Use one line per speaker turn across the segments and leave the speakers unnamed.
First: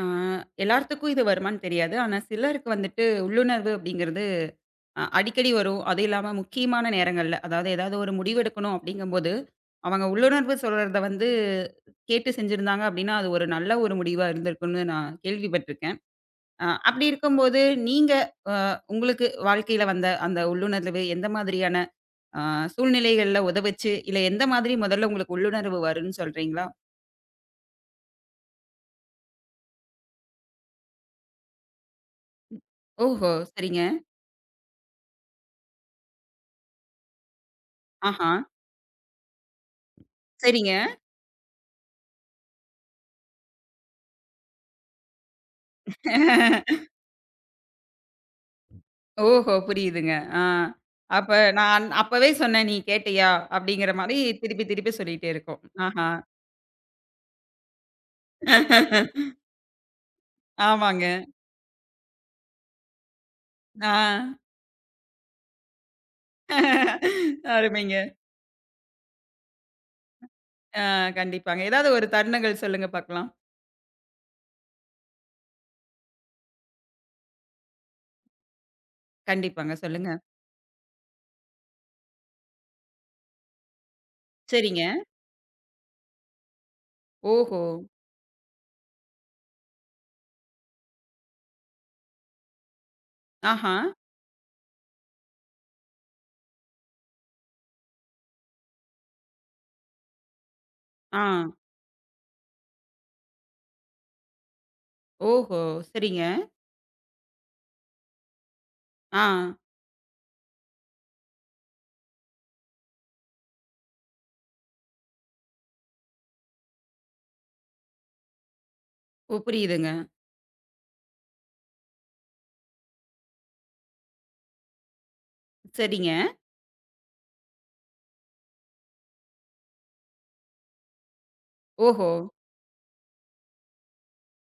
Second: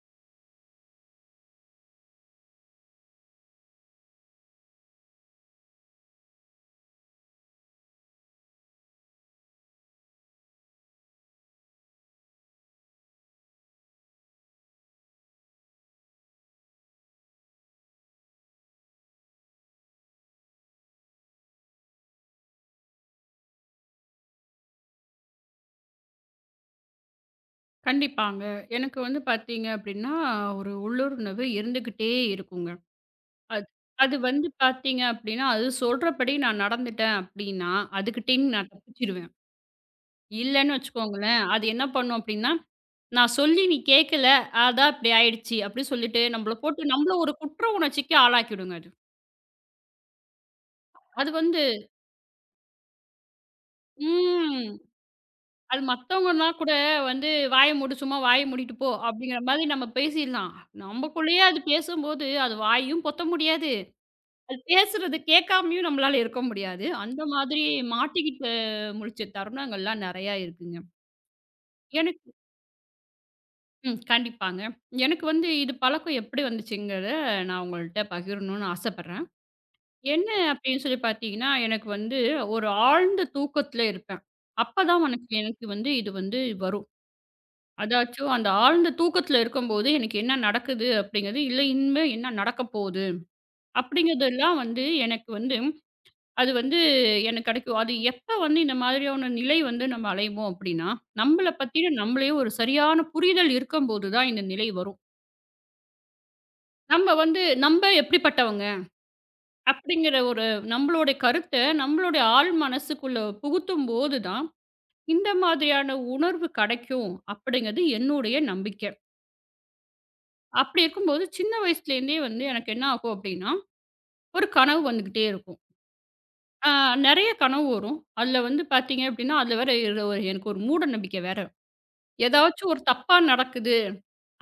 ஆ, எல்லார்த்துக்கும் இது வருமான்னு தெரியாது. ஆனா சிலருக்கு வந்துட்டு உள்ளுணர்வு அப்படிங்கிறது அடிக்கடி வரும். அதுவும் இல்லாம முக்கியமான நேரங்கள்ல, அதாவது ஏதாவது ஒரு முடிவு எடுக்கணும் அப்படிங்கும்போது, அவங்க உள்ளுணர்வு சொல்றத வந்து கேட்டு செஞ்சிருந்தாங்க அப்படின்னா, அது ஒரு நல்ல ஒரு முடிவா இருந்திருக்கும்னு நான் கேள்விப்பட்டுருக்கேன். அப்படி இருக்கும்போது நீங்க அ உங்களுக்கு வாழ்க்கையில வந்த அந்த உள்ளுணர்வு எந்த மாதிரியான அ சூழ்நிலைகள்ல உதவுச்சு? இல்ல எந்த மாதிரி முதல்ல உங்களுக்கு உள்ளுணர்வு வரும்ன்னு சொல்றீங்களா?
கண்டிப்பாங்க. எனக்கு வந்து பார்த்தீங்க அப்டின்னா, ஒரு உள்ளூர் உணவு இருந்துகிட்டே இருக்குங்க.
ஓஹோ!
அது
சரிங்க.
அது வந்து பார்த்தீங்க அப்டின்னா, அது சொல்றபடி நான் நடந்துட்டேன் அப்டின்னா,
ஆஹா!
அதுக்கிட்டேருந்து நான் தப்பிச்சுருவேன்.
சரிங்க.
இல்லன்னு வச்சுக்கோங்களேன், அது என்ன பண்ணும் அப்டின்னா, "நான் சொல்லி நீ கேட்கல, அதான் இப்டி ஆயிடுச்சு" அப்டி சொல்லிட்டு நம்மள போட்டு நம்மள ஒரு குற்ற உணர்ச்சிக்கு ஆளாக்கிடுங்க அது.
ஓஹோ! புரியுதுங்க. ஆ.
அது
அப்ப
வந்து
நான் அப்பவே சொன்னேன், "நீ கேட்டியா?" அப்படிங்கிற மாரி திருப்பி
ம்.
திருப்பி சொல்லிட்டே இருக்கும்.
அது
ஆஹா.
மத்தவங்கன்னா கூட வந்து "வாய மூடு, சும்மா வாய மூடிட்டு போ" அப்டிங்கிற மாரி நம்ம பேசிர்லாம்.
ஆமாங்க.
நமக்குள்ளேயே அது பேசும்போது, அது வாயும் பொத்த முடியாது.
ஆ.
அது பேசுறது கேட்காமயும் நம்மளால இருக்க முடியாது. அந்த மாதிரி
அருமைங்க.
மாட்டிக்கிட்டு முழிச்ச தருணங்கள்லாம் நெறையா இருக்குங்க.
ஆ கண்டிப்பாங்க. ஏதாவது ஒரு
எனக்கு
தருணங்கள் சொல்லுங்க பாக்கலாம்.
கண்டிப்பாங்க. எனக்கு வந்து இது பழக்கம் எப்படி வந்துச்சுங்கிறத நான் உங்கள்ட்ட பகிரணும்னு ஆசைப்படுறேன்.
கண்டிப்பாங்க. சொல்லுங்க.
என்ன அப்படின்னு சொல்லி பார்த்தீங்கன்னா, எனக்கு வந்து ஒரு ஆழ்ந்த தூக்கத்துல இருப்பேன்.
சரிங்க.
அப்பதான் எனக்கு எனக்கு வந்து இது வந்து வரும்.
ஓஹோ!
அதாச்சும் அந்த ஆழ்ந்த தூக்கத்துல இருக்கும்போது எனக்கு என்ன நடக்குது அப்படிங்கிறது, இல்ல இனிமே என்ன நடக்க போகுது
ஆஹா.
அப்படிங்கிறதெல்லாம் வந்து எனக்கு வந்து அது வந்து எனக்கு கிடைக்கும். அது எப்ப வந்து இந்த மாதிரியான நிலை வந்து நம்ம அலைவோம் அப்டின்னா,
ஆ.
நம்மள பத்தின நம்மளே ஒரு சரியான புரிதல் இருக்கும்போது தான் இந்த நிலை வரும்.
ஓஹோ! சரிங்க.
நம்ம வந்து "நம்ப எப்படிப்பட்டவங்க"
ஆ.
அப்படிங்கிற ஒரு நம்மளுடைய கருத்த நம்மளுடைய ஆழ் மனசுக்குள்ள புகுத்தும்போது தான், இந்த மாதிரியான உணர்வு கிடைக்கும் அப்படிங்கிறது என்னுடைய நம்பிக்கை.
ஓ புரியுதுங்க.
அப்படி இருக்கும்போது சின்ன வயசுலேருந்தே வந்து எனக்கு என்ன ஆகும் அப்படின்னா, ஒரு கனவு வந்துகிட்டே இருக்கும்.
சரிங்க.
ஆ நெறைய கனவு வரும். அதுல வந்து பார்த்தீங்க அப்படின்னா, அதுல வேற எனக்கு ஒரு மூட நம்பிக்கை வேற.
ஓஹோ!
ஏதாச்சும் ஒரு தப்பா நடக்குது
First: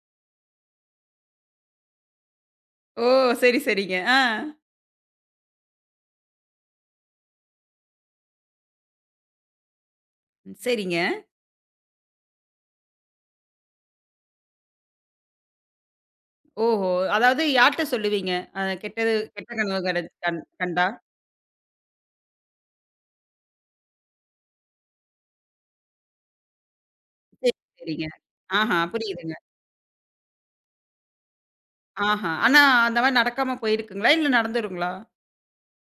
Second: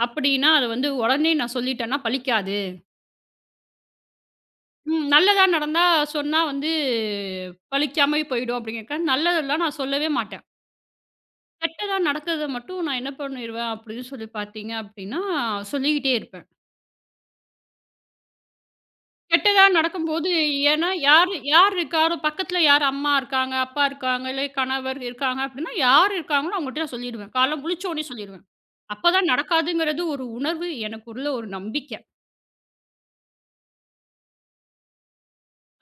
அப்படின்னா, அது வந்து உடனே நான் சொல்லிட்டேன்னா பலிக்காது.
ஓ! சரி, சரிங்க. ஆ.
நல்லதா நடந்தா சொன்னா வந்து பலிக்காமயே போயிடும் அப்படிங்கிறக்காக, நல்லதெல்லாம் நான் சொல்லவே மாட்டேன்.
சரிங்க.
கெட்டதா நடக்கிறத மட்டும் நான் என்ன பண்ணிருவேன் அப்படின்னு சொல்லி பார்த்தீங்க அப்படின்னா, சொல்லிக்கிட்டே இருப்பேன்.
ஓஹோ! அதாவது யார்ட்ட சொல்லுவீங்க? கெட்டது கெட்ட
கெட்டதா
கனவு கட
நடக்கும்போது
கண் கண்டா?
ஏன்னா யார் யார் இருக்காரோ பக்கத்தில யார் அம்மா இருக்காங்க, அப்பா இருக்காங்க, இல்லை கணவர் இருக்காங்க அப்படின்னா, யார் இருக்காங்களோ அவங்ககிட்ட நான் சொல்லிடுவேன்.
சரி,
காலைல முழிச்ச உடனே
சரிங்க.
சொல்லிடுவேன்.
ஆஹா,
அப்பதான்
புரியுதுங்க.
நடக்காதுங்கிறது ஒரு உணர்வு எனக்குள்ள ஒரு நம்பிக்கை.
ஆஹா. ஆனா, அந்த மாரி நடக்காம போயிருக்குங்களா? இல்ல நடந்துருங்களா?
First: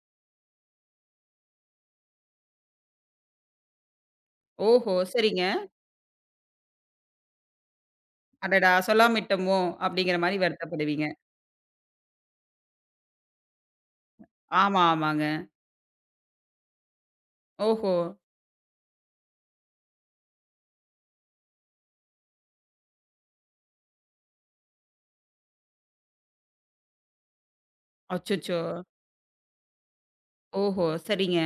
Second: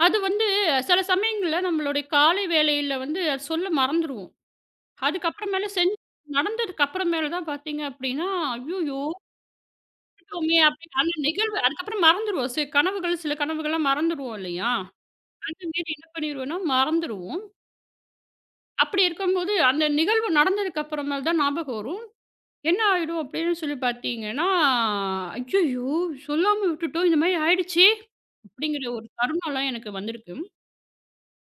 அது வந்து சில சமயங்கள்ல நம்மளுடைய காலை வேளையில வந்து அது சொல்ல மறந்துருவோம்.
ஓஹோ! சரிங்க.
அதுக்கப்புறமேல செஞ்சு நடந்ததுக்கு அப்புறமேல தான் பார்த்தீங்க அப்படின்னா,
அடடா!
"ஐய்யயோ!
சொல்லாம விட்டோமோ! அப்பிடிங்கிற மாரி
விட்டுட்டோமே" அப்படின்னு
வருத்தப்படுவீங்க.
அந்த நிகழ்வு அதுக்கப்புறம் மறந்துருவோம். சில கனவுகள்லாம் மறந்துருவோம் இல்லையா?
ஆமா, ஆமாங்க.
அந்த மாரி என்ன பண்ணிருவோம்னா மறந்துருவோம்.
ஓஹோ!
அப்படி இருக்கும்போது அந்த நிகழ்வு நடந்ததுக்கு அப்புறமேல் தான் ஞாபகம் வரும். என்ன ஆயிடும் அப்படின்னு சொல்லி பார்த்தீங்கன்னா, "ஐய்யயோ! சொல்லாம விட்டுட்டோம். இந்த மாரி ஆயிடுச்சே!"
அச்சச்சோ!
அப்படிங்கிற ஒரு தருணம்லாம் எனக்கு வந்திருக்கு.
ஓஹோ! சரிங்க.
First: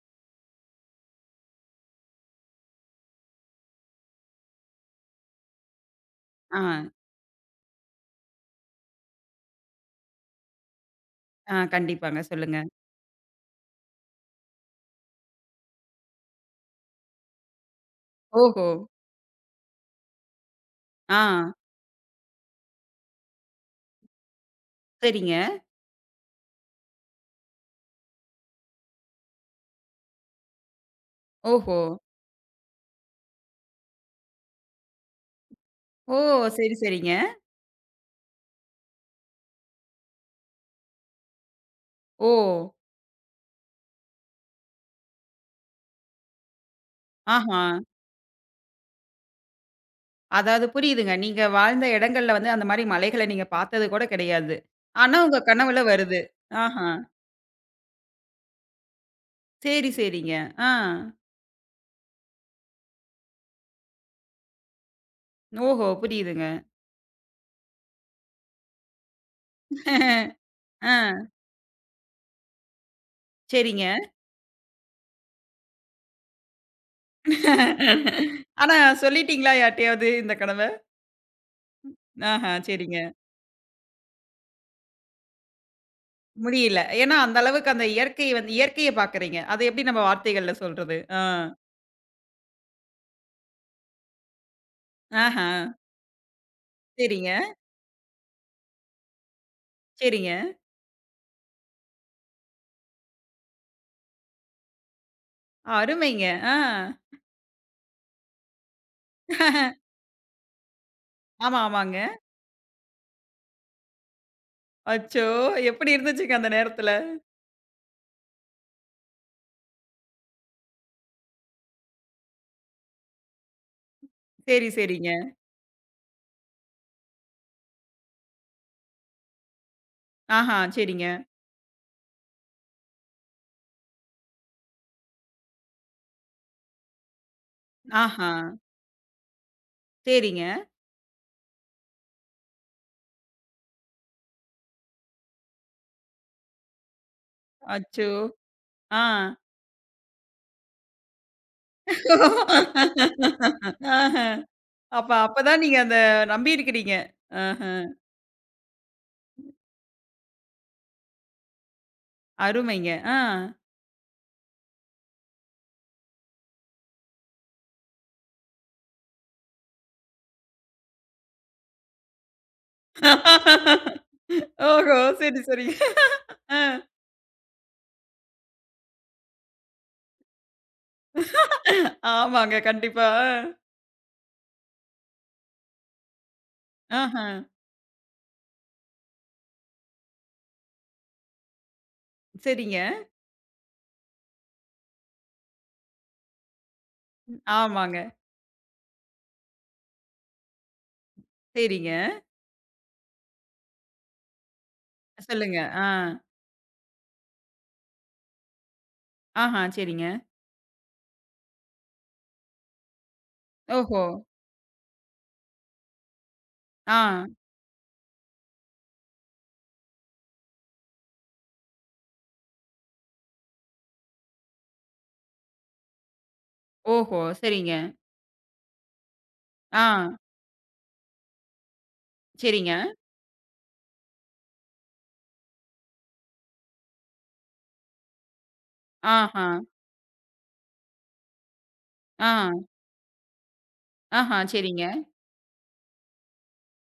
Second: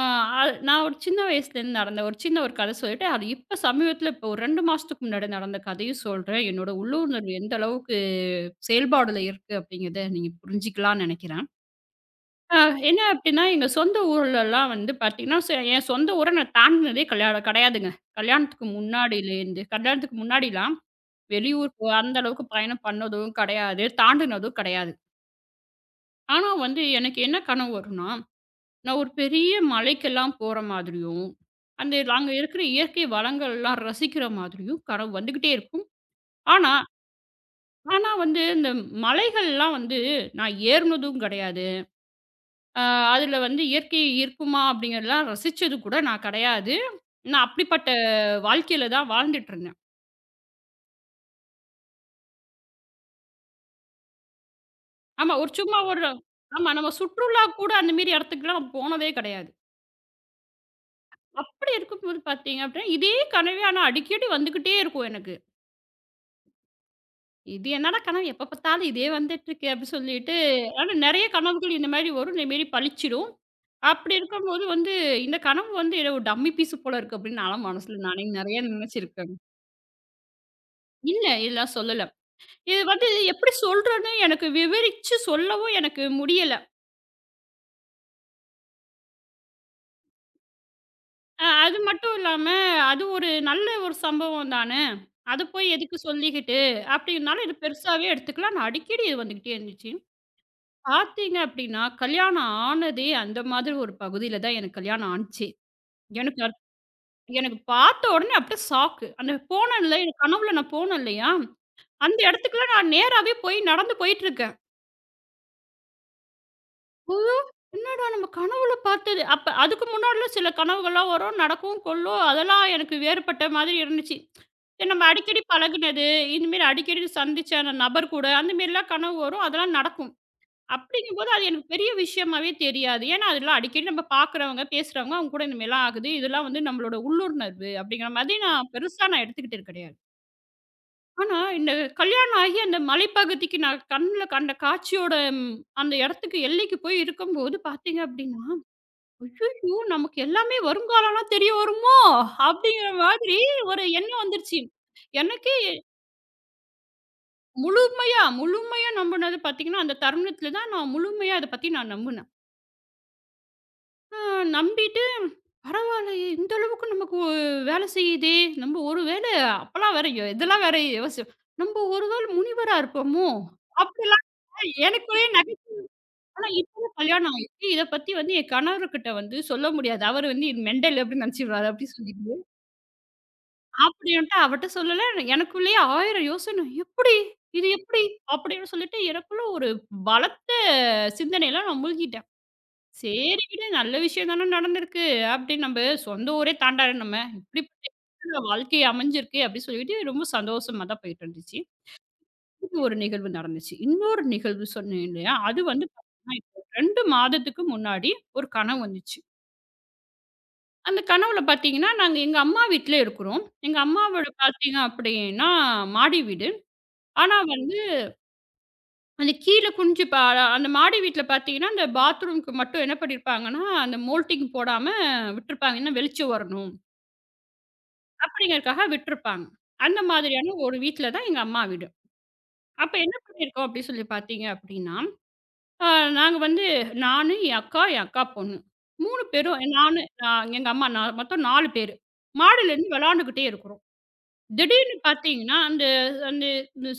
ஆ, அ நான் ஒரு சின்ன வயசுலேருந்து நடந்த ஒரு சின்ன ஒரு கதை சொல்லிட்டு, அது இப்ப சமீபத்தில இப்போ ஒரு 2 மாசத்துக்கு முன்னாடி நடந்த கதையும் சொல்றேன்.
ஆ,
என்னோட உள்ளுணர்வு எந்த அளவுக்கு செயல்பாடுல இருக்கு அப்படிங்கிறத நீங்க புரிஞ்சுக்கலாம்னு நெனைக்கிறேன்.
ஆ கண்டிப்பாங்க.
அ
சொல்லுங்க.
என்ன அப்படின்னா, எங்க சொந்த ஊர்லலாம் வந்து பார்த்தீங்கன்னா, என் சொந்த ஊர நான் தாண்டினதே கல்யாணம் கிடையாதுங்க.
ஓஹோ!
கல்யாணத்துக்கு முன்னாடிலாம்
ஆ,
வெளியூருக்கு அந்த அளவுக்கு பயணம் பண்ணதும் கிடையாது, தாண்டினதும் கிடையாது.
சரிங்க.
ஆனா வந்து எனக்கு என்ன கனவு வரும்னா நான் ஒரு பெரிய மலைக்கெல்லாம் போற மாதிரியும்,
ஓஹோ!
அங்க இருக்கிற இயற்கை வளங்கள்லாம் ரசிக்கிற மாதிரியும் கனவு வந்துகிட்டே இருக்கும்.
ஓ!
ஆனா,
சரி, சரிங்க.
ஆனா வந்து இந்த மலைகள்லாம் வந்து நான் ஏறுனதும் கிடையாது.
ஓ!
அ அதுல வந்து இயற்கை இருக்குமா அப்படிங்கிறதெல்லாம் ரசிச்சது கூட நான் கிடையாது. நான்
ஆஹா!
அப்படிப்பட்ட வாழ்க்கையில தான் வாழ்ந்துட்டு இருந்தேன்.
அதாவது புரியுதுங்க. நீங்க வாழ்ந்த இடங்கள்ல வந்து அந்த மாரி மலைகள நீங்க பார்த்தது கூட கிடையாது. ஆனா,
ஆமா,
உங்க
ஒரு சும்மா
கனவுல
ஒரு
வருது.
ஆமா,
ஆஹா!
நம்ம சுற்றுலா கூட அந்த மாரி இடத்துக்குலாம் போனதே கிடையாது.
சரி, சரிங்க. ஆ.
அப்படி இருக்கும்போது பார்த்தீங்க அப்படின்னா, இதே கனவே ஆனா அடிக்கடி வந்துகிட்டே இருக்கும் எனக்கு.
ஓஹோ! புரியுதுங்க.
இது என்னடா கனவு! எப்ப பார்த்தாலும் இதே வந்துட்டுருக்கு அப்படி சொல்லிட்டு,
ஆ,
ஆனா நெறைய கனவுகள் இந்த மாரி வரும். இந்த மாரி பளிச்சிடும்.
சரிங்க.
அப்படி இருக்கும்போது வந்து, இந்த கனவு வந்து ஏதோ ஒரு டம்மி பீஸ் போல இருக்கு அப்படின்னு நான்லாம் மனசுல நானே நெறைய
ஆனா
நெனைச்சிருக்கேன்.
சொல்லிட்டீங்களா யார்ட்டயாவது இந்த கனவ?
இல்ல இதெல்லாம் சொல்லல.
ஆஹா,
இது
சரிங்க.
வந்து எப்படி சொல்றேன்னு எனக்கு விவரிச்சு சொல்லவும் எனக்கு முடியல.
முடியல. ஏன்னா அந்த அளவுக்கு அந்த இயற்கை வந்து இயற்கைய பார்க்குறீங்க. அத எப்படி நம்ம வார்த்தைகள்ல சொல்றது? ஆ.
அது மட்டும் இல்லாம, அது ஒரு நல்ல ஒரு சம்பவம் தானே! அத
ஆஹா,
போய் எதுக்கு சொல்லிக்கிட்டு?
சரிங்க,
அப்படின்னால இது பெருசாவே எடுத்துக்கல. ஆனா அடிக்கடி இது வந்துகிட்டே இருந்துச்சு.
சரிங்க.
பார்த்தீங்க அப்டின்னா, கல்யாணம் ஆனதே அந்த மாதிரி ஒரு பகுதியில தான் எனக்கு கல்யாணம் ஆனுச்சு.
அருமைங்க.
எனக்கு
ஆ.
அத் எனக்கு பார்த்த உடனே அப்படியே ஷாக்கு. அந்த போனேன்ல எனக்கு கனவுல நான் போனேன் இல்லையா?
ஆமா, ஆமாங்க.
அந்த இடத்துக்குலாம் நான் நேராவே போய் நடந்து போயிட்டுருக்கேன்.
அச்சோ! எப்படி இருந்துச்சுங்க அந்த நேரத்துல?
ஐயோ! என்னடா நம்ம கனவுல பார்த்தது. அப்ப அதுக்கு முன்னாடிலாம் சில கனவுகள்லாம் வரும். நடக்கும், கொல்லும். அதெல்லாம் எனக்கு வேறுபட்ட மாதிரி இருந்துச்சு.
சரி,
சரி, நம்ம
சரிங்க.
அடிக்கடி பழகுனது, இந்தமாரி அடிக்கடி சந்திச்ச அந்த நபர் கூட அந்த மாரிலாம் கனவு வரும். அதெல்லாம் நடக்கும்.
ஆஹா, சரிங்க.
அப்படிங்கும்போது அது எனக்கு பெரிய விஷயமாவே தெரியாது. ஏன்னா, அதெல்லாம் அடிக்கடி நம்ம பார்க்குறவங்க, பேசுறவங்க, அவங்க கூட இந்த மாரிலாம் ஆகுது. இதெல்லாம் வந்து நம்மளோட உள்ளுணர்வு அப்படிங்கிற
ஆஹா,
மாதிரி நான் பெருசா எடுத்துக்கிட்டது கிடையாது.
சரிங்க.
ஆனா, இந்த கல்யாணம் ஆகி அந்த மலைப்பகுதிக்கு நான் கண்ல கண்ட காட்சியோட அந்த இடத்துக்கு எல்லைக்கு போய் இருக்கும்போது பார்த்தீங்க
அச்சோ!
அப்படின்னா,
ஆ.
"ஐய்யய்யோ! நமக்கு எல்லாமே வருங்காலம்லாம் தெரிய வருமோ?" அப்படிங்கிற மாதிரி ஒரு
ஆஹ.
எண்ணம் வந்துருச்சு.
அப்ப
எனக்கே
அப்பதான் நீங்க அந்த நம்பி இருக்கிறீங்க. ஆஹ.
முழுமையா முழுமையா நம்புனது பார்த்தீங்கன்னா, அந்த தருணத்தில தான் நான் முழுமையா இத பத்தி நான் நம்புனேன்.
அருமைங்க. ஆ.
ஆ நம்பிட்டு, பரவாயில்லையே! இந்த அளவுக்கு நமக்கு வேலை செய்யுதே! நம்ம ஒரு வேள அப்பலாம் வேற இதெல்லாம் வேற யோசிச்சோம். "நம்ப ஒரு வேள முனிவரா இருப்போமோ?" அப்படிலாம்
ஓஹோ!
எனக்குள்ளேயே
சரி,
நகை
சரிங்க.
ஆனா
ஆ.
இப்ப கல்யாணம் ஆயிடுச்சு. இத பத்தி வந்து என் கணவர்கிட்ட வந்து சொல்ல முடியாது. அவரு வந்து இது மெண்டல் அப்படின்னு நினைச்சுருவாரு அப்படி சொல்லிட்டு.
ஆமாங்க. கண்டிப்பா. ஆ.
அப்படின்ட்டு அவர்ட்ட சொல்லல. எனக்குள்ளேயே 1000 யோசனை. "எப்படி?
ஆஹ.
இது எப்படி?" அப்படின்னு சொல்லிட்டு எனக்குள்ள ஒரு பலத்த சிந்தனையில நான் மூழ்கிட்டேன்.
சரிங்க.
சரி விடு. நல்ல விஷயம் தானே நடந்திருக்கு. அப்படின்னு நம்ப சொந்த ஊரே தாண்டாது நம்ம. இப்படிப்பட்ட
ஆமாங்க.
இடத்துல வாழ்க்கை அமைஞ்சிருக்கு அப்படின்னு சொல்லிட்டு ரொம்ப சந்தோஷமா தான் போயிட்டு இருந்துச்சு.
சரிங்க.
இது ஒரு நிகழ்வு நடந்துச்சு. இன்னொரு நிகழ்வு சொன்னேன் இல்லையா?
சொல்லுங்க.
அது
ஆ.
வந்து பார்த்தீங்கன்னா, இப்போ 2 மாதத்துக்கு முன்னாடி ஒரு கனவு வந்துச்சு.
ஆஹ. சரிங்க.
அந்த கனவுல பார்த்தீங்கன்னா, நாங்க எங்க அம்மா வீட்ல இருக்கிறோம். எங்க
ஓஹோ!
அம்மாவோட பார்த்தீங்க அப்படின்னா மாடி வீடு.
ஆ.
ஆனா வந்து அந்த கீழ குனிஞ்சு பா அந்த மாடி வீட்ல பார்த்தீங்கன்னா, அந்த பாத்ரூம்க்கு மட்டும் என்ன பண்ணியிருப்பாங்கன்னா, அந்த மோல்டிங் போடாம விட்டுருப்பாங்க. ஏன்னா வெளிச்சம் வரணும்.
ஓஹோ! சரிங்க.
அப்படிங்கிறதுக்காக விட்டுருப்பாங்க.
ஆ.
அந்த மாதிரியான ஒரு வீட்ல தான் எங்க அம்மா வீடு.
சரிங்க.
அப்ப என்ன பண்ணியிருக்கோம் அப்படி சொல்லி பார்த்தீங்க அப்படின்னா, அ நாங்க வந்து என் அக்கா, என் அக்கா பொண்ணு 3
ஆஹ.
பேரும் நானு, அ எங்க அம்மா நான் மொத்தம் 4 பேரு.
ஆ.
மாடியிலேருந்து விளாண்டுக்கிட்டே இருக்கிறோம்.
ஆஹ. சரிங்க.
திடீர்னு பார்த்தீங்கன்னா, அந்த அந்த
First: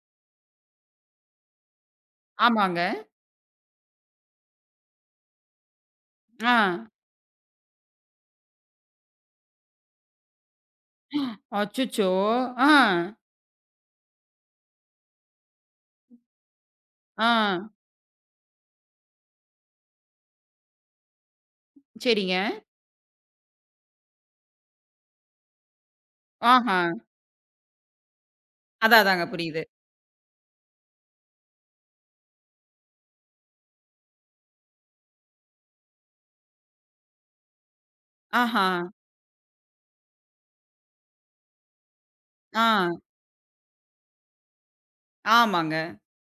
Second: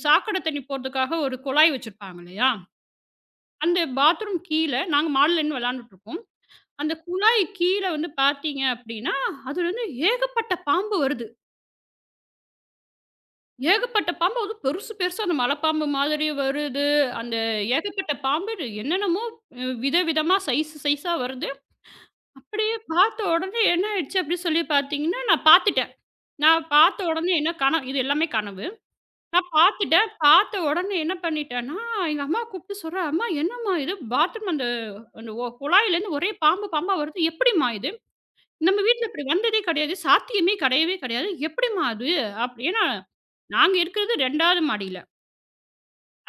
சாக்கடை தண்ணி போறதுக்காக ஒரு குழாய் வச்சிருப்பாங்க இல்லையா?
ஆமாங்க.
அந்த பாத்ரூம் கீழ நாங்க மாடில நின்னு விளையாண்டுட்டுருப்போம்.
ஆ.
அந்த குழாய் கீழ வந்து பார்த்தீங்க அப்டின்னா, அதுலருந்து ஏகப்பட்ட பாம்பு வருது.
அச்சச்சோ! ஆ.
ஏகப்பட்ட பாம்பு அதுவும் பெருசு பெருசா அந்த மலைப்பாம்பு மாதிரி வருது.
ஆ.
அந்த ஏகப்பட்ட பாம்பு என்னென்னமோ விதவிதமா சைஸ் சைஸா வருது.
சரிங்க.
அப்படியே பார்த்த உடனே என்ன ஆயிடுச்சு அப்டின்னு சொல்லி பார்த்தீங்கன்னா, நான் பார்த்துட்டேன். நான்
ஆஹ.
பார்த்த உடனே என்ன இது எல்லாமே கனவு.
அதான் அதாங்க
நான்
புரியுது.
பார்த்துட்டேன். பார்த்த உடனே என்ன பண்ணிட்டேன்னா, எங்க அம்மாவ கூப்பிட்டு சொல்றேன், "அம்மா என்னம்மா இது? பாத்ரூம் அந்த அந்த குழாயிலேருந்து ஒரே பாம்பு பாம்பா வருது. எப்படிம்மா இது?
ஆஹ.
நம்ம வீட்ல இப்படி வந்ததே கிடையாது. சாத்தியமே கிடையவே கிடையாது. எப்படிம்மா அது?"
ஆ.
அப்படி ஏன்னா நாங்க இருக்கிறது 2வது மாடியில.
ஆமாங்க.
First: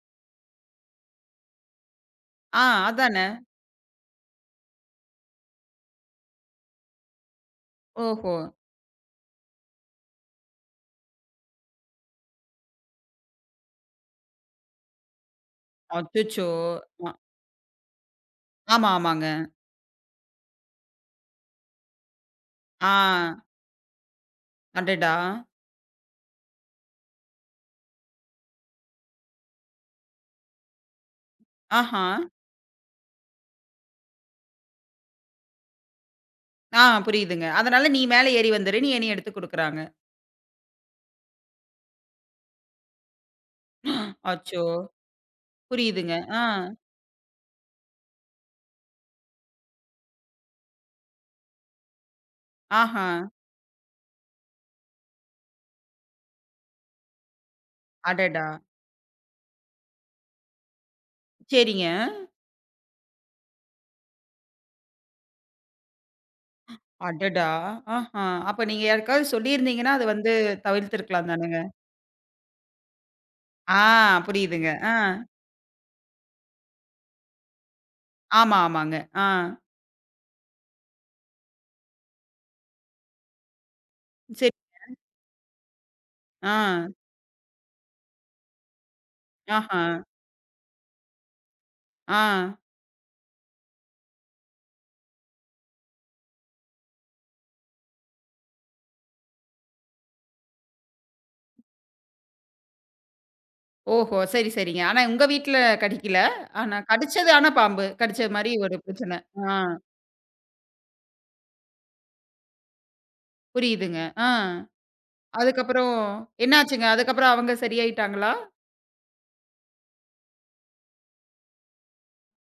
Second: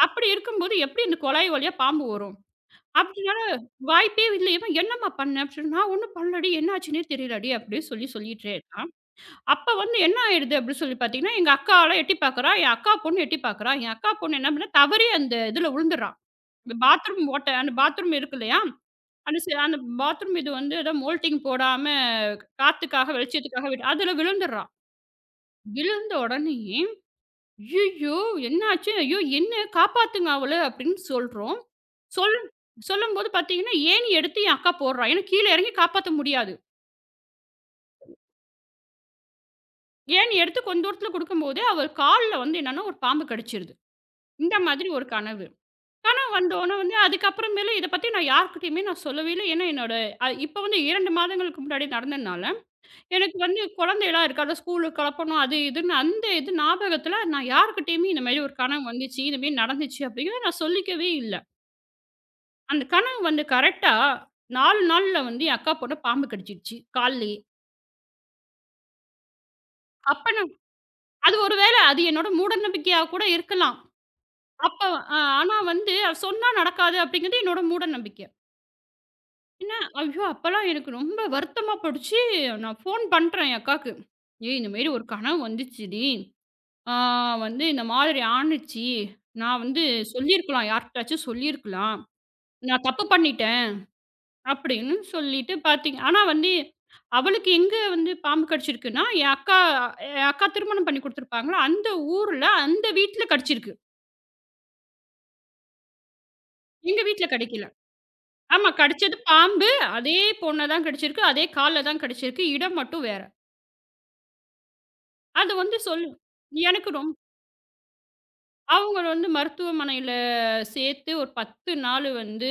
அப்படி இருக்கும்போது எப்படி இந்த குழாய் வழியா பாம்பு வரும்?
ஆ அதானே!
அப்படினால வாய்ப்பே இல்லையேம்மா, "என்னம்மா பண்ண?" அப்படின்னு சொன்னா, "நான் ஒண்ணும் பண்ணலடி. என்ன ஆச்சுன்னே தெரியலடி" அப்படின்னு சொல்லி
ஓஹோ!
சொல்லிட்டே இருக்கான். அப்ப வந்து என்ன ஆயிடுது அப்படின்னு சொல்லி பார்த்தீங்கன்னா, எங்க அக்காலாம் எட்டி பார்க்குறா. என் அக்கா பொண்ணு எட்டி பார்க்குறா. என் அக்கா பொண்ணு என்ன பண்ணா, தவறி அந்த இதுல விழுந்துடுறா.
அச்சச்சோ!
இந்த
அ
பாத்ரூம் ஓட்டை அந்த பாத்ரூம் இருக்கு இல்லையா?
ஆமா, ஆமாங்க.
அந்த அந்த பாத்ரூம் இது வந்து ஏதோ மோல்டிங் போடாம
ஆ
காத்துக்காக, வெளிச்சத்துக்காக விட்டு அதுல விழுந்துடுறா.
அடடா!
விழுந்த உடனேயே, "ஐயய்யோ! என்னாச்சு? ஐயோ! என்ன காப்பாத்துங்க அவள" அப்படின்னு சொல்றோம்.
ஆஹா!
சொல் சொல்லும்போது பார்த்தீங்கன்னா, ஏணி எடுத்து என் அக்கா போடுறா. ஏன்னா கீழ இறங்கி காப்பாத்த முடியாது.
ஆ புரியுதுங்க. அதனால நீ மேல ஏறி வந்துரு. நீ என்னைய எடுத்துக் குடுக்குறாங்க.
ஏணி எடுத்து கொஞ்ச தூரத்துல குடுக்கும்போது, அவ கால்ல வந்து என்னன்னா ஒரு பாம்பு கடிச்சிருது. இந்த
அச்சோ!
மாதிரி ஒரு கனவு.
புரியுதுங்க.
கனவு
ஆ.
வந்தோன வந்து அதுக்கப்புறமேலு இத பத்தி நான் யார்கிட்டயுமே நான் சொல்லவே இல்ல. ஏன்னா என்னோட இப்ப வந்து 2 மாதங்களுக்கு முன்னாடி நடந்ததுனால,
ஆஹா!
எனக்கு வந்து குழந்தைலாம் இருக்கு. அத ஸ்கூலுக்கு கெளப்பணும் அது இதுன்னு அந்த இது ஞாபகத்துல நான் யார்கிட்டயுமே இந்த மாரி
அடடா!
ஒரு கனவு வந்துச்சு, இந்த மாரி நடந்துச்சு அப்படிங்கிறத நான் சொல்லிக்கவே இல்ல.
சரிங்க.
அந்த கனவு வந்து கரெக்ட்டா 4 நாள்ல வந்து என் அக்கா பொண்ண பாம்பு கடிச்சிருச்சு கால்லயே.
அடடா! ஆஹா! அப்ப நீங்க யாருக்காவது சொல்லியிருந்தீங்கன்னா, அது
அப்ப
வந்து
நான்
தவிர்த்திருக்கலாம்
அது ஒரு
தானங்க.
வேள அது என்னோட மூடநம்பிக்கையா கூட இருக்கலாம்.
ஆ புரியுதுங்க.
அப்ப
ஆ.
அ ஆனா வந்து சொன்னா நடக்காது அப்படிங்கிறது என்னோட மூடநம்பிக்க.
ஆமா, ஆமாங்க. ஆ.
என்ன, ஐயோ! அப்பலாம் எனக்கு ரொம்ப வருத்தமா போடுச்சு. நான் ஃபோன் பண்றேன் என் அக்காக்கு.
சரி.
"ஏய் இந்த மாரி ஒரு கனவு வந்துச்சுடி.
ஆ.
ஆ வந்து இந்த மாதிரி ஆனுச்சு. நான்
ஆஹா!
வந்து சொல்லியிருக்கலாம். யார்கிட்டயாச்சும் சொல்லியிருக்கலாம்.
ஆ.
நான் தப்பு பண்ணிட்டேன்." அப்படின்னு சொல்லிட்டு பாத்தீங்க ஆனா வந்து அவளுக்கு எங்க வந்து பாம்பு கடிச்சிருக்குன்னா, என் அக்கா திருமணம் பண்ணி குடுத்துருப்பாங்கல்ல, அந்த ஊர்ல அந்த வீட்ல கடிச்சிருக்கு.
ஓஹோ! சரி, சரிங்க. ஆனா உங்க வீட்ல கடிக்கல. ஆனா
எங்க வீட்ல
கடிச்சது ஆனா
கடிக்கல.
பாம்பு. கடிச்ச மாரி
ஆமா.
ஒரு
கடிச்சது
பிரச்சனை. ஆ
பாம்பு. அதே பொண்ண தான் கடிச்சிருக்கு. அதே கால்ல தான் கடிச்சிருக்கு. இடம் மட்டும் வேற.
புரியுதுங்க. ஆ
அது வந்து
அதுக்கப்புறம்
சொல்லு
என்னாச்சுங்க?
எனக்கு ரொம்
அதுக்கப்புறம் அவங்க சரியாயிட்டாங்களா?
அவங்கள வந்து மருத்துவமனையில சேர்த்து ஒரு 10 நாள் வந்து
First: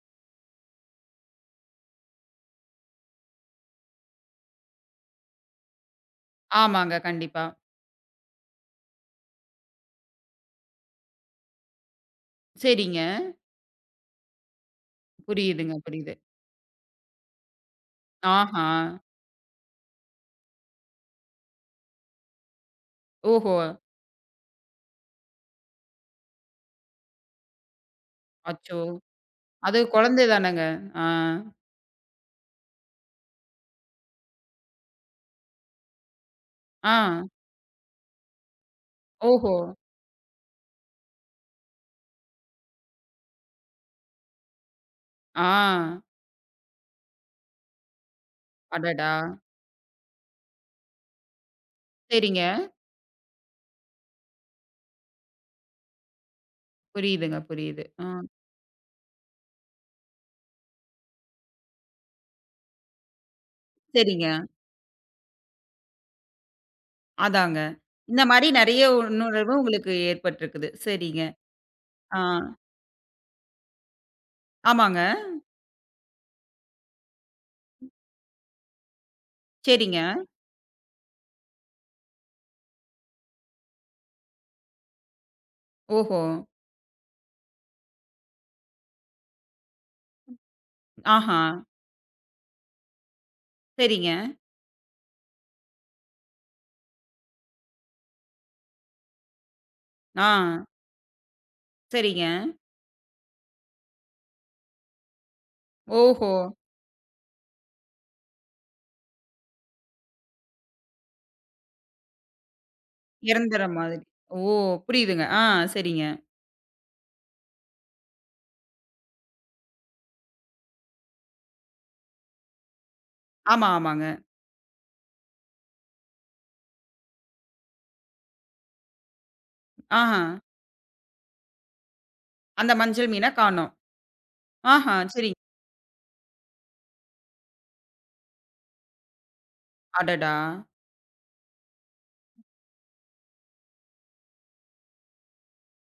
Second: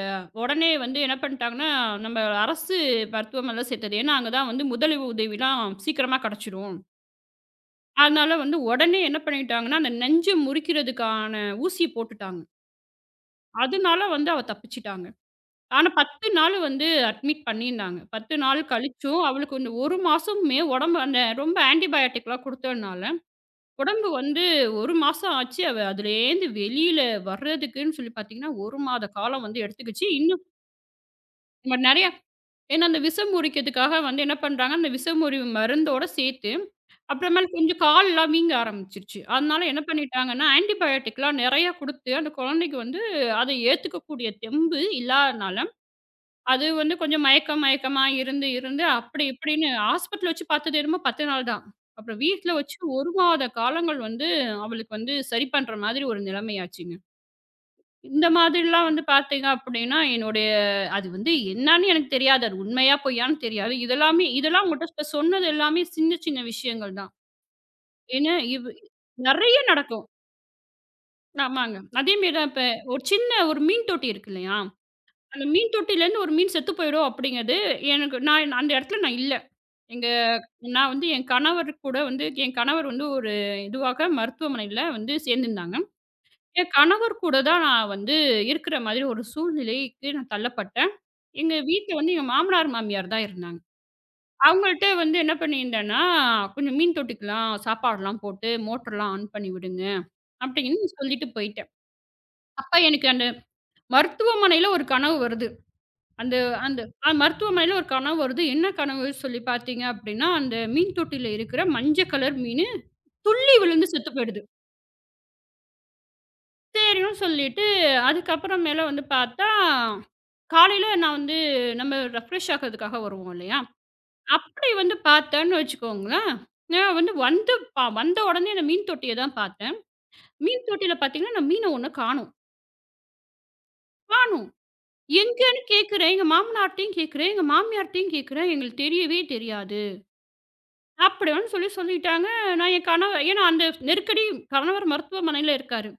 உடனே வந்து என்ன பண்ணிட்டாங்கன்னா, நம்ம அரசு மருத்துவமனையில சேர்த்தது. ஏன்னா, அங்க தான் வந்து உதவிலாம் சீக்கிரமா கிடைச்சிடும்.
ஆமாங்க. கண்டிப்பா.
அதனால வந்து உடனே என்ன பண்ணிட்டாங்கன்னா, அந்த நெஞ்ச முறிக்கிறதுக்கான ஊசிய போட்டுட்டாங்க.
சரிங்க.
அதனால வந்து அவ தப்பிச்சுட்டாங்க.
புரியுதுங்க,
ஆனா
புரியுது.
10 நாள் வந்து அட்மிட் பண்ணியிருந்தாங்க. 10 நாள்
ஆஹா!
கழிச்சும் அவளுக்கு இந்த 1 மாசமுமே உடம்பு அந்த ரொம்ப ஆன்டிபயோட்டிக்லாம் குடுத்ததுனால
ஓஹோ!
உடம்பு வந்து 1 மாசம் ஆச்சு. அவ அதுலேருந்து வெளியில வர்றதுக்குன்னு சொல்லி பார்த்தீங்கன்னா, 1
அச்சோ!
மாத காலம் வந்து
அது
எடுத்துக்கிச்சு.
குழந்தை
இன்னும்
தானங்க. ஆ,
நம்ம நெறைய ஏன்னா அந்த விஷம் முறிக்கிறதுக்காக வந்து என்ன பண்றாங்க, அந்த விஷமுறிவு மருந்தோட சேர்த்து,
ஆ.
அப்புறமேல் கொஞ்சம் கால்லாம் வீங்க ஆரம்பிச்சுருச்சு.
ஓஹோ!
அதனால என்ன பண்ணிட்டாங்கன்னா, ஆன்டிபயோட்டிக்லாம் நெறைய குடுத்து, அந்த குழந்தைக்கு வந்து அத ஏத்துக்கக்கூடிய தெம்பு
ஆ.
இல்லாதனால அது வந்து கொஞ்சம் மயக்கம் மயக்கமா இருந்து, இருந்து
அடடா!
அப்படி இப்படின்னு ஹாஸ்பிட்டல் வச்சு பார்த்தது என்னமோ 10 நாள் தான். அப்புறம்
சரிங்க.
வீட்ல வச்சு 1 மாத காலங்கள் வந்து அவளுக்கு வந்து சரி பண்ற மாதிரி ஒரு நிலைமையாச்சுங்க.
புரியுதுங்க, புரியுது. ஆ
இந்த மாதிரிலாம் வந்து பார்த்தீங்க அப்படின்னா, என்னுடைய அது வந்து என்னான்னு எனக்கு தெரியாது. அது உண்மையா பொய்யான்னு தெரியாது.
சரிங்க.
இதெல்லாம் உங்கள்ட்ட இப்ப சொன்னது எல்லாமே சின்ன சின்ன விஷயங்கள் தான்.
அதாங்க. இந்த
ஏன்னா
மாரி
இவ்
நெறைய உணர்வு
நெறைய
உங்களுக்கு
நடக்கும்.
ஏற்பட்டிருக்குது. சரிங்க.
ஆமாங்க. அதே
ஆ
மாரி தான் இப்ப ஒரு சின்ன மீன் தொட்டி இருக்கு இல்லையா?
ஆமாங்க.
அந்த மீன் தொட்டியிலேருந்து ஒரு மீன் செத்து போயிடும் அப்படிங்கிறது எனக்கு நான் அந்த இடத்துல நான் இல்ல.
சரிங்க.
எங்க நான் வந்து என் கணவர் கூட வந்து என் கணவர் வந்து ஒரு இதுவாக மருத்துவமனையில வந்து சேர்ந்திருந்தாங்க.
ஓஹோ!
என் கணவர் கூட தான் நான் வந்து இருக்கிற மாதிரி ஒரு சூழ்நிலைக்கு நான் தள்ளப்பட்டேன்.
ஆஹா!
எங்க வீட்ல வந்து எங்க மாமனார், மாமியார் தான் இருந்தாங்க.
சரிங்க.
அவங்கள்ட்ட வந்து என்ன பண்ணியிருந்தேன்னா, "கொஞ்சம் மீன் தொட்டிக்கலாம், சாப்பாடுலாம் போட்டு, மோட்டர்லாம் ஆன் பண்ணி விடுங்க."
ஆ,
அப்படின்னு சொல்லிட்டு போயிட்டேன்.
சரிங்க.
அப்ப எனக்கு அந்த மருத்துவமனையில ஒரு கனவு வருது.
ஓஹோ!
அந்த அந்த அ மருத்துவமனையில ஒரு கனவு வருது. என்ன கனவு சொல்லி பார்த்தீங்க அப்படின்னா, அந்த மீன் தொட்டியில இருக்கிற மஞ்ச கலர் மீன். துள்ளி
இறந்துற
விழுந்து
மாதிரி.
செத்து
ஓ!
போயிடுது.
புரியுதுங்க. ஆ, சரிங்க.
சரின்னு சொல்லிட்டு, அதுக்கப்புறம் மேல வந்து பார்த்தா, காலையில நான் வந்து நம்ம ரெஃப்ரெஷ் ஆகுறதுக்காக வருவோம் இல்லையா?
ஆமா, ஆமாங்க.
அப்படி வந்து பார்த்தேன்னு வச்சுக்கோங்களேன், நான் வந்து வந்து ப வந்த உடனே அந்த மீன் தொட்டிய தான் பார்த்தேன்.
ஆஹா!
மீன் தொட்டியில பார்த்தீங்கன்னா, நான் மீன ஒண்ணு காணோம்.
அந்த மஞ்சள் மீன காணோம்.
காணோம்.
ஆஹா! சரிங்க.
எங்கன்னு கேட்கிறேன். எங்க மாமனார்ட்டயும் கேட்கிறேன். எங்க மாமியார்ட்டயும் கேட்கிறேன். எங்களுக்கு தெரியவே தெரியாது.
அடடா!
அப்படின்னு சொல்லி சொல்லிட்டாங்க. நான் என் கணவர் ஏன்னா அந்த நெருக்கடி கணவர் மருத்துவமனையில இருக்காரு.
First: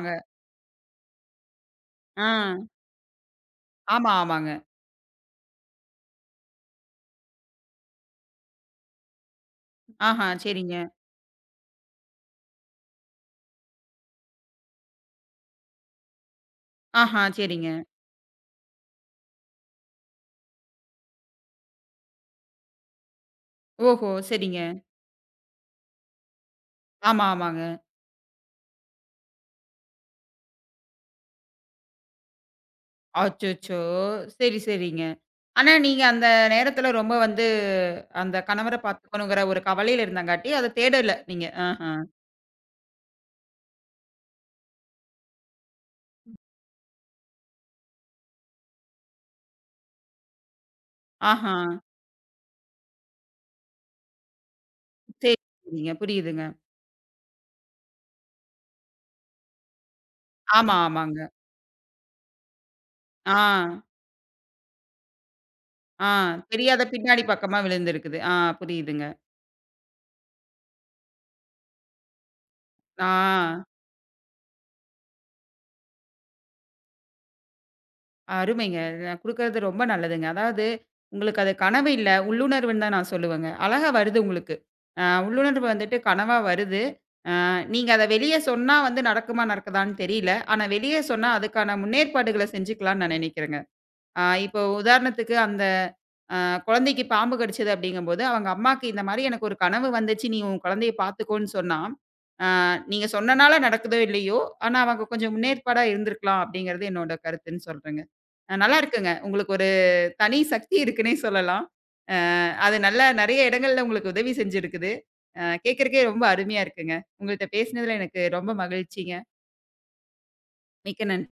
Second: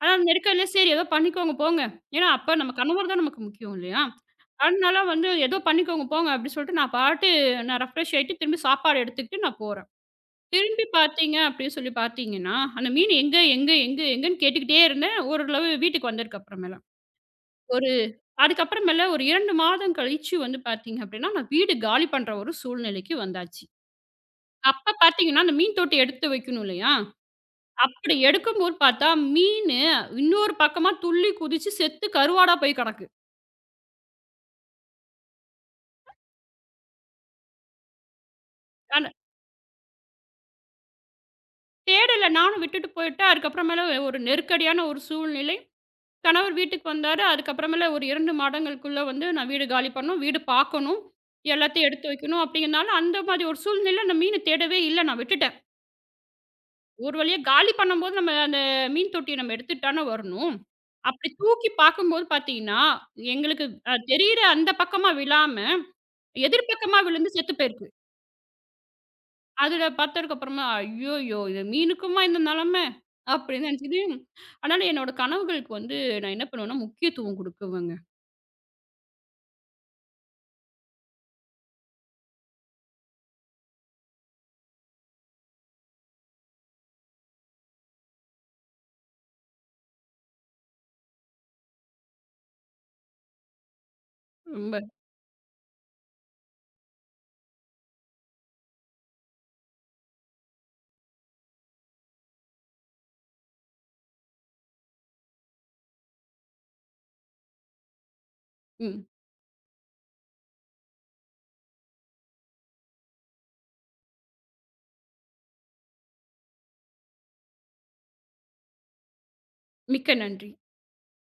ஆனா அந்த நெருக்கடியில சரி ஏதோ பண்ணிக்கோங்க போங்க.
ஆ,
ஏன்னா, அப்ப நம்ம கணவர் தான் நமக்கு முக்கியம் இல்லையா?
ஆமா, ஆமாங்க.
அதனால வந்து ஏதோ பண்ணிக்கோங்க போங்க அப்டி சொல்லிட்டு நான் ரெஃப்ரெஷ் ஆயிட்டு திரும்பி சாப்பாடு எடுத்துக்கிட்டு நான் போறேன்.
ஆஹா! சரிங்க.
திரும்பி பார்த்தீங்க அப்டின்னு சொல்லி பார்த்தீங்கன்னா, அந்த மீன் எங்க, எங்க, எங்க, எங்கன்னு கேட்டுக்கிட்டே இருந்தேன். ஓரளவு வீட்டுக்கு வந்ததுக்கு அப்புறமேல.
ஆஹா! சரிங்க.
ஒரு அதுக்கப்புறமேல ஒரு 2 மாதம் கழிச்சு வந்து பார்த்தீங்க அப்டின்னா, நான் வீடு காலி பண்ற ஒரு சூழ்நிலைக்கு வந்தாச்சு.
ஓஹோ! சரிங்க.
அப்ப பார்த்தீங்கன்னா, அந்த மீன் தொட்டி எடுத்து வைக்கணும் இல்லையா?
ஆமா, ஆமாங்க.
அப்படி எடுக்கும்போது பார்த்தா, மீனு இன்னொரு பக்கமா துள்ளி குதிச்சு செத்து கருவாடா போய் கிடக்கு.
அச்சச்சோ! சரி, சரிங்க. ஆனா, நீங்க அந்த நேரத்துல ரொம்ப வந்து அந்த கணவர
ஆனா
பாத்துக்கணுங்கிற ஒரு கவலையில இருந்தங்காட்டி, அத தேடல நீங்க. ஆஹா!
தேடல. நானும் விட்டுட்டு போயிட்டேன். அதுக்கப்புறமேல ஒரு நெருக்கடியான ஒரு சூழ்நிலை. கணவர் வீட்டுக்கு வந்தாரு. அதுக்கப்புறமேல ஒரு 2 மாதங்களுக்குள்ள வந்து நான் வீடு காலி பண்ணணும். வீடு பார்க்கணும்.
ஆஹா!
எல்லாத்தையும் எடுத்து வைக்கணும் அப்படிங்கிறனால, அந்த மாதிரி ஒரு சூழ்நிலையில அந்த மீன தேடவே இல்ல. நான்
சரி,
விட்டுட்டேன்.
சரிங்க. புரியுதுங்க.
ஒரு வழியா காலி பண்ணும்போது நம்ம அந்த மீன் தொட்டிய நம்ம எடுத்துட்டு தானே வரணும்.
ஆமா, ஆமாங்க.
அப்படி தூக்கி பார்க்கும்போது பார்த்தீங்கன்னா,
ஆ,
எங்களுக்கு தெரியிற அந்த பக்கமா விழாம,
ஆ
எதிர்
தெரியாத
பக்கமா
பின்னாடி
விழுந்து செத்து
பக்கமா
போயிருக்கு.
விழுந்திருக்குது. ஆ புரியுதுங்க.
அதுல பார்த்ததுக்கு அப்புறமா, "ஐய்யய்யோ! இது மீனுக்குமா இந்த நிலைமை?"
ஆ
அப்படின்னு நினைச்சுட்டு, அதனால என்னோட கனவுகளுக்கு வந்து நான் என்ன பண்ணுவேன்னா, முக்கியத்துவம் குடுக்குவேங்க.
அருமைங்க. நான் குடுக்கறது ரொம்ப நல்லதுங்க. அதாவது உங்களுக்கு அது கனவு இல்ல, உள்ளுணர்வுன்னு தான் நான் சொல்லுவேங்க. அழகா வருது உங்களுக்கு. உள்ளுணர்வு வந்துட்டு கனவா வருது. நீங்க அத வெளிய சொன்னா வந்து நடக்குமா, நடக்குதான்னு தெரியல. ஆனா வெளிய சொன்னா அதுக்கான முன்னேற்பாடுகள செஞ்சுக்கலாம்னு நான் நினைக்கிறேங்க. இப்போ
ரொம்ப
உதாரணத்துக்கு அந்த குழந்தைக்கு பாம்பு கடிச்சது அப்படிங்கும்போது, அவங்க அம்மாக்கு இந்த மாரி எனக்கு ஒரு கனவு வந்துச்சு. நீ உன் குழந்தைய பார்த்துக்கோன்னு சொன்னா, ஆ நீங்க சொன்னனால நடக்குதோ இல்லையோ, ஆனா அவங்க கொஞ்சம் முன்னேற்பாடா இருந்திருக்கலாம் அப்படிங்கிறது என்னோட கருத்துன்னு சொல்றேங்க. நல்லா
ம்.
இருக்குங்க. உங்களுக்கு ஒரு தனி சக்தி இருக்குன்னே சொல்லலாம். அ அது நல்லா நெறைய இடங்கள்ல உங்களுக்கு உதவி செஞ்சிருக்குது. கேட்கறக்கே ரொம்ப அருமையா இருக்குங்க. உங்கள்ட்ட பேசினதுல எனக்கு ரொம்ப மகிழ்ச்சிங்க.
மிக்க நன்றி.
மிக்க நன்றி.